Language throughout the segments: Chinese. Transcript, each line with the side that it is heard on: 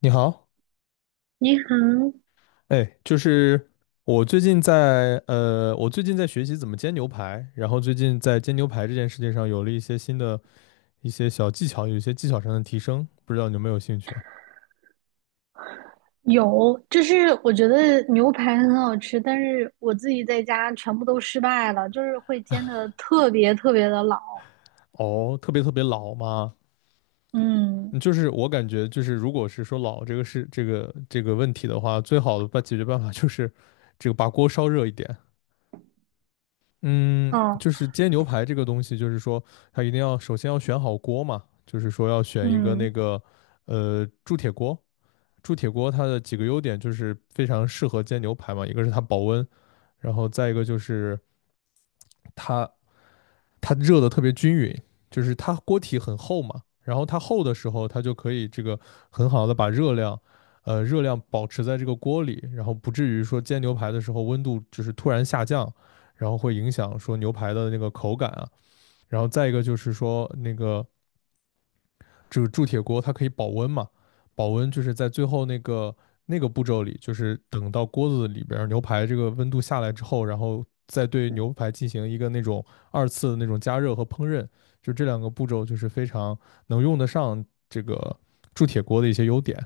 left: 你好。
right: 你好，
left: 哎，就是我最近在我最近在学习怎么煎牛排，然后最近在煎牛排这件事情上有了一些新的一些小技巧，有一些技巧上的提升，不知道你有没有兴趣啊？
right: 有，就是我觉得牛排很好吃，但是我自己在家全部都失败了，就是会煎的特别特别的老。
left: 哦，特别特别老吗？嗯。
right: 嗯，
left: 就是我感觉就是，如果是说老这个是这个问题的话，最好的办解决办法就是这个把锅烧热一点。嗯，
right: 哦，
left: 就是煎牛排这个东西，就是说它一定要首先要选好锅嘛，就是说要选一个
right: 嗯，
left: 那个铸铁锅。铸铁锅它的几个优点就是非常适合煎牛排嘛，一个是它保温，然后再一个就是它热的特别均匀，就是它锅体很厚嘛，然后它厚的时候，它就可以这个很好的把热量，热量保持在这个锅里，然后不至于说煎牛排的时候温度就是突然下降，然后会影响说牛排的那个口感啊。然后再一个就是说那个这个铸铁锅它可以保温嘛，保温就是在最后那个那个步骤里，就是等到锅子里边牛排这个温度下来之后，然后再对牛排进行一个那种二次的那种加热和烹饪，就这两个步骤就是非常能用得上这个铸铁锅的一些优点。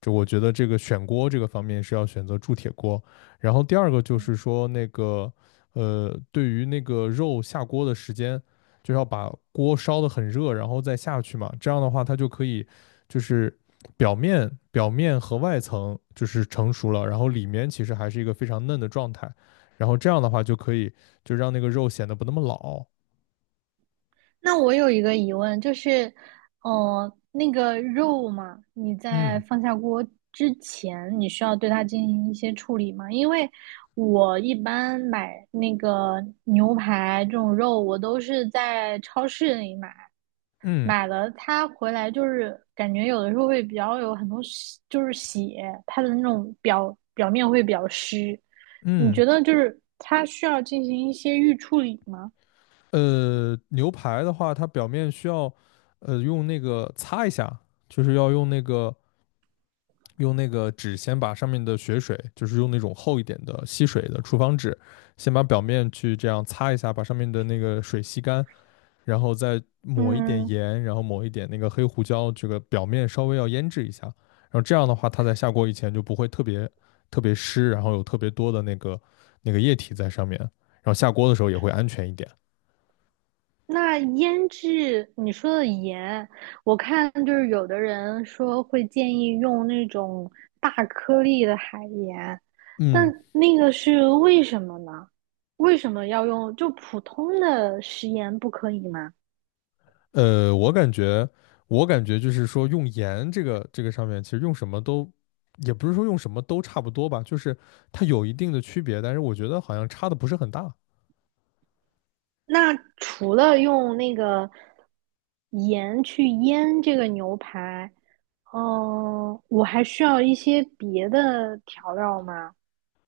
left: 就我觉得这个选锅这个方面是要选择铸铁锅，然后第二个就是
right: 嗯，
left: 说那个对于那个肉下锅的时间，就要把锅烧得很热，然后再下去嘛，这样的话它就可以就是表面和外层就是成熟了，然后里面其实还是一个非常嫩的状态，然后这样的话就可以就让那个肉显得不那么老。
right: 那我有一个疑问，就是，哦，那个肉嘛，你在
left: 嗯，
right: 放下锅之前，你需要对它进行一些处理吗？因为我一般买那个牛排这种肉，我都是在超市里买。
left: 嗯，
right: 买了它回来，就是感觉有的时候会比较有很多就是血，它的那种表面会比较湿。你
left: 嗯。
right: 觉得就是它需要进行一些预处理吗？
left: 牛排的话，它表面需要用那个擦一下，就是要用那个纸先把上面的血水，就是用那种厚一点的吸水的厨房纸，先把表面去这样擦一下，把上面的那个水吸干，然后再抹一点
right: 嗯，
left: 盐，然后抹一点那个黑胡椒，这个表面稍微要腌制一下，然后这样的话，它在下锅以前就不会特别特别湿，然后有特别多的那个液体在上面，然后下锅的时候也会安全一点。
right: 那腌制你说的盐，我看就是有的人说会建议用那种大颗粒的海盐，但
left: 嗯。
right: 那个是为什么呢？为什么要用就普通的食盐不可以吗？
left: 我感觉，就是说，用盐这个这个上面，其实用什么都，也不是说用什么都差不多吧，就是它有一定的区别，但是我觉得好像差的不是很大。
right: 那除了用那个盐去腌这个牛排，嗯、我还需要一些别的调料吗？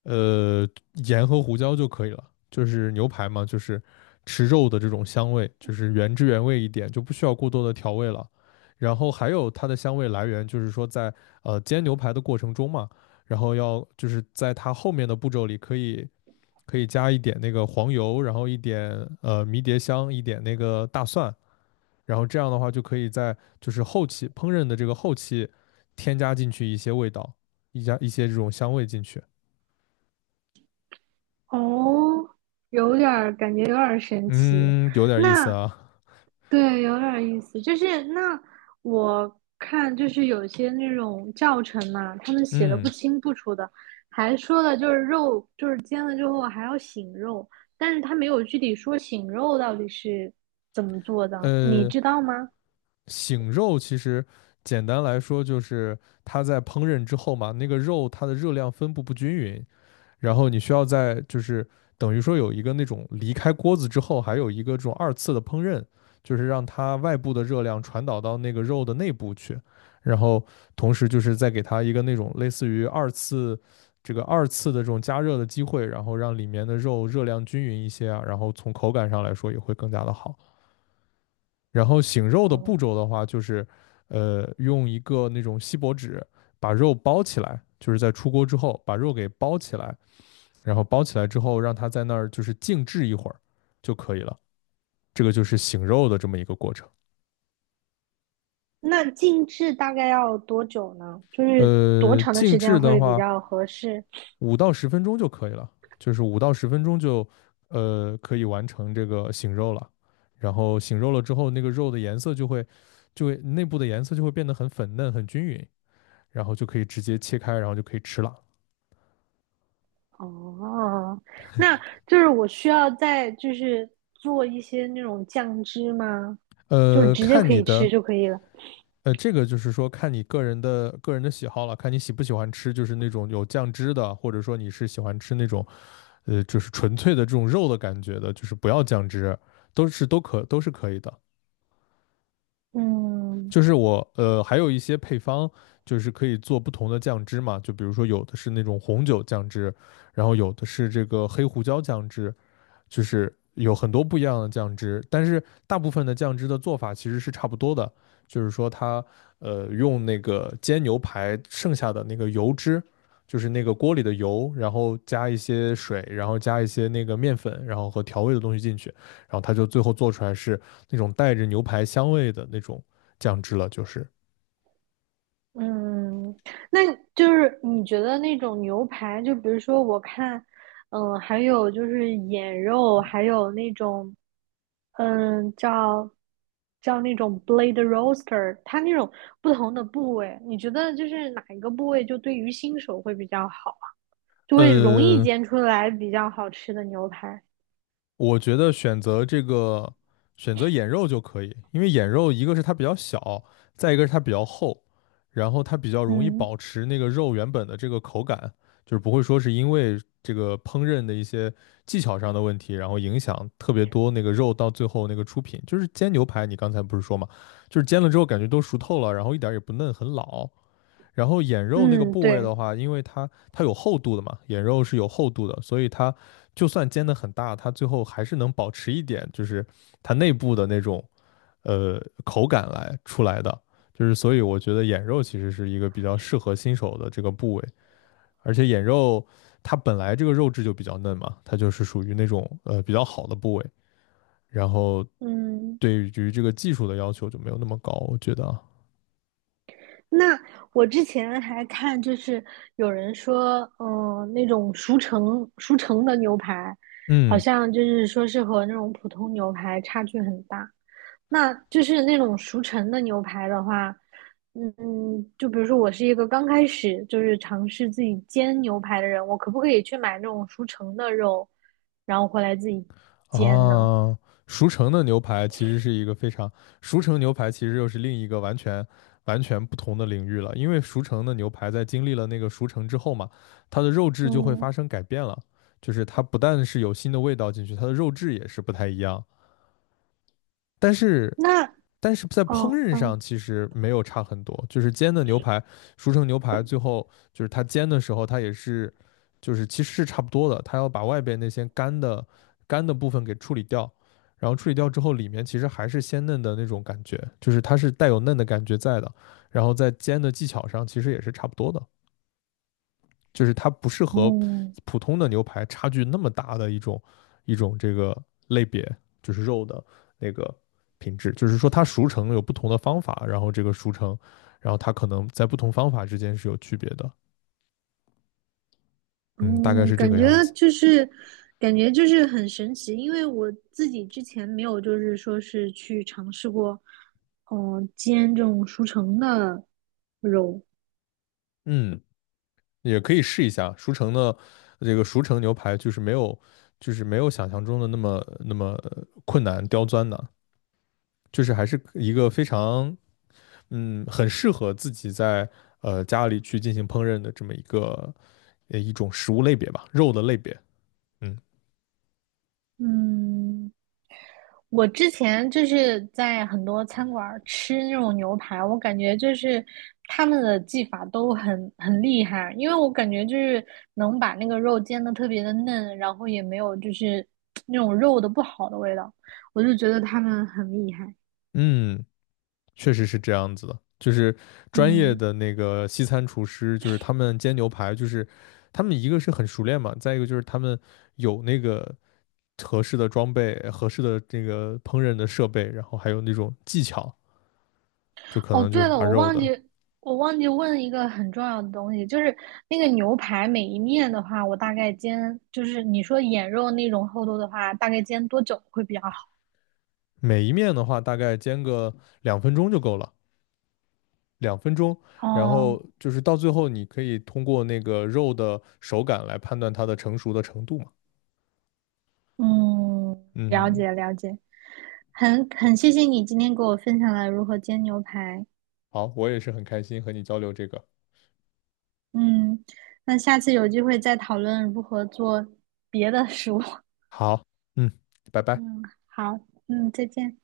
left: 呃，盐和胡椒就可以了，就是牛排嘛，就是吃肉的这种香味，就是原汁原味一点，就不需要过多的调味了。然后还有它的香味来源，就是说在煎牛排的过程中嘛，然后要就是在它后面的步骤里可以。可以加一点那个黄油，然后一点迷迭香，一点那个大蒜，然后这样的话就可以在就是后期烹饪的这个后期添加进去一些味道，一加一些这种香味进去。
right: 哦，有点儿感觉有点儿神奇。
left: 嗯，有点意思
right: 那
left: 啊。
right: 对，有点儿意思。就是那我看，就是有些那种教程嘛，他们写的不
left: 嗯。
right: 清不楚的，还说了就是肉，就是煎了之后还要醒肉，但是他没有具体说醒肉到底是怎么做的，你
left: 呃，
right: 知道吗？
left: 醒肉其实简单来说就是它在烹饪之后嘛，那个肉它的热量分布不均匀，然后你需要在就是等于说有一个那种离开锅子之后，还有一个这种二次的烹饪，就是让它外部的热量传导到那个肉的内部去，然后同时就是再给它一个那种类似于二次的这种加热的机会，然后让里面的肉热量均匀一些啊，然后从口感上来说也会更加的好。然后醒肉的步
right: 哦，
left: 骤的话，就是用一个那种锡箔纸把肉包起来，就是在出锅之后把肉给包起来。然后包起来之后，让它在那儿就是静置一会儿就可以了。这个就是醒肉的这么一个过程。
right: 那静置大概要多久呢？就是多长的
left: 静
right: 时
left: 置
right: 间
left: 的
right: 会比
left: 话，
right: 较合适？
left: 五到十分钟就可以了，就是五到十分钟就可以完成这个醒肉了。然后醒肉了之后，那个肉的颜色就会内部的颜色就会变得很粉嫩、很均匀，然后就可以直接切开，然后就可以吃了。
right: 哦，那就是我需要再就是做一些那种酱汁吗？就是直接
left: 看
right: 可
left: 你
right: 以吃
left: 的
right: 就可以了。
left: 这个就是说看你个人的喜好了，看你喜不喜欢吃，就是那种有酱汁的，或者说你是喜欢吃那种就是纯粹的这种肉的感觉的，就是不要酱汁，都是可以的。
right: 嗯
left: 就是我还有一些配方，就是可以做不同的酱汁嘛，就比如说有的是那种红酒酱汁，然后有的是这个黑胡椒酱汁，就是有很多不一样的酱汁，但是大部分的酱汁的做法其实是差不多的，就是说它用那个煎牛排剩下的那个油脂，就是那个锅里的油，然后加一些水，然后加一些那个面粉，然后和调味的东西进去，然后它就最后做出来是那种带着牛排香味的那种酱汁了，就是。
right: 嗯，那就是你觉得那种牛排，就比如说我看，嗯，还有就是眼肉，还有那种，嗯，叫那种 blade roaster，它那种不同的部位，你觉得就是哪一个部位就对于新手会比较好？就会容易
left: 嗯。
right: 煎出来比较好吃的牛排。
left: 我觉得选择这个眼肉就可以，因为眼肉一个是它比较小，再一个是它比较厚，然后它比较容易
right: 嗯
left: 保持那个肉原本的这个口感，就是不会说是因为这个烹饪的一些技巧上的问题，然后影响特别多那个肉到最后那个出品。就是煎牛排，你刚才不是说嘛，就是煎了之后感觉都熟透了，然后一点儿也不嫩，很老。然后眼肉那个
right: 嗯，
left: 部位
right: 对，
left: 的话，因为它有厚度的嘛，眼肉是有厚度的，所以它就算煎的很大，它最后还是能保持一点，就是它内部的那种口感来出来的。就是所以我觉得眼肉其实是一个比较适合新手的这个部位，而且眼肉它本来这个肉质就比较嫩嘛，它就是属于那种比较好的部位，然后
right: 嗯，
left: 对于这个技术的要求就没有那么高，我觉得啊。
right: 那我之前还看，就是有人说，嗯、那种熟成的牛排，好
left: 嗯。
right: 像就是说是和那种普通牛排差距很大。那就是那种熟成的牛排的话，嗯嗯就比如说我是一个刚开始就是尝试自己煎牛排的人，我可不可以去买那种熟成的肉，然后回来自己煎呢？
left: 啊，熟成的牛排其实是一个非常，熟成牛排其实又是另一个完全完全不同的领域了，因为熟成的牛排在经历了那个熟成之后嘛，它的肉质就会
right: 嗯，
left: 发生改变了，就是它不但是有新的味道进去，它的肉质也是不太一样。但是
right: 那
left: 在烹
right: 哦
left: 饪
right: 哦
left: 上其实没有差很多，就是煎的牛排，熟成牛排最后就是它煎的时候，它也是，就是其实是差不多的，它要把外边那些干的部分给处理掉，然后处理掉之后，里面其实还是鲜嫩的那种感觉，就是它是带有嫩的感觉在的，然后在煎的技巧上其实也是差不多的。就是它不是和
right: 哦，
left: 普通的牛排差距那么大的一种这个类别，就是肉的那个品质，就是说它熟成有不同的方法，然后这个熟成，然后它可能在不同方法之间是有区别的，嗯，大概
right: 哦，
left: 是这
right: 感
left: 个
right: 觉
left: 样子。
right: 就是，感觉就是很神奇，因为我自己之前没有，就是说是去尝试过，嗯、煎这种熟成的肉，
left: 嗯，也可以试一下熟成的这个熟成牛排，就是没有想象中的那么那么困难刁钻的，就是还是一个非常嗯，很适合自己在家里去进行烹饪的这么一个一种食物类别吧，肉的类别。嗯。
right: 嗯，我之前就是在很多餐馆儿吃那种牛排，我感觉就是他们的技法都很厉害，因为我感觉就是能把那个肉煎的特别的嫩，然后也没有就是 那种肉的不好的味道，我就觉得他们很厉害。
left: 嗯，确实是这样子的，就是专业
right: 嗯，
left: 的那个西餐厨师，就是他们煎牛排，就是他们一个是很熟练嘛，再一个就是他们有那个合适的装备、合适的这个烹饪的设备，然后还有那种技巧，就可
right: 哦，
left: 能就是
right: 对了，
left: 把
right: 我
left: 肉
right: 忘记
left: 的
right: 我忘记问一个很重要的东西，就是那个牛排每一面的话，我大概煎，就是你说眼肉那种厚度的话，大概煎多久会比较好？
left: 每一面的话，大概煎个两分钟就够了。两分钟，然
right: 哦。
left: 后就是到最后，你可以通过那个肉的手感来判断它的成熟的程度嘛。
right: 嗯，了
left: 嗯，
right: 解了解，很谢谢你今天给我分享了如何煎牛排。
left: 好，我也是很开心和你交流这个。
right: 嗯，那下次有机会再讨论如何做别的食物。
left: 好，嗯，拜 拜。
right: 嗯，好，嗯，再见。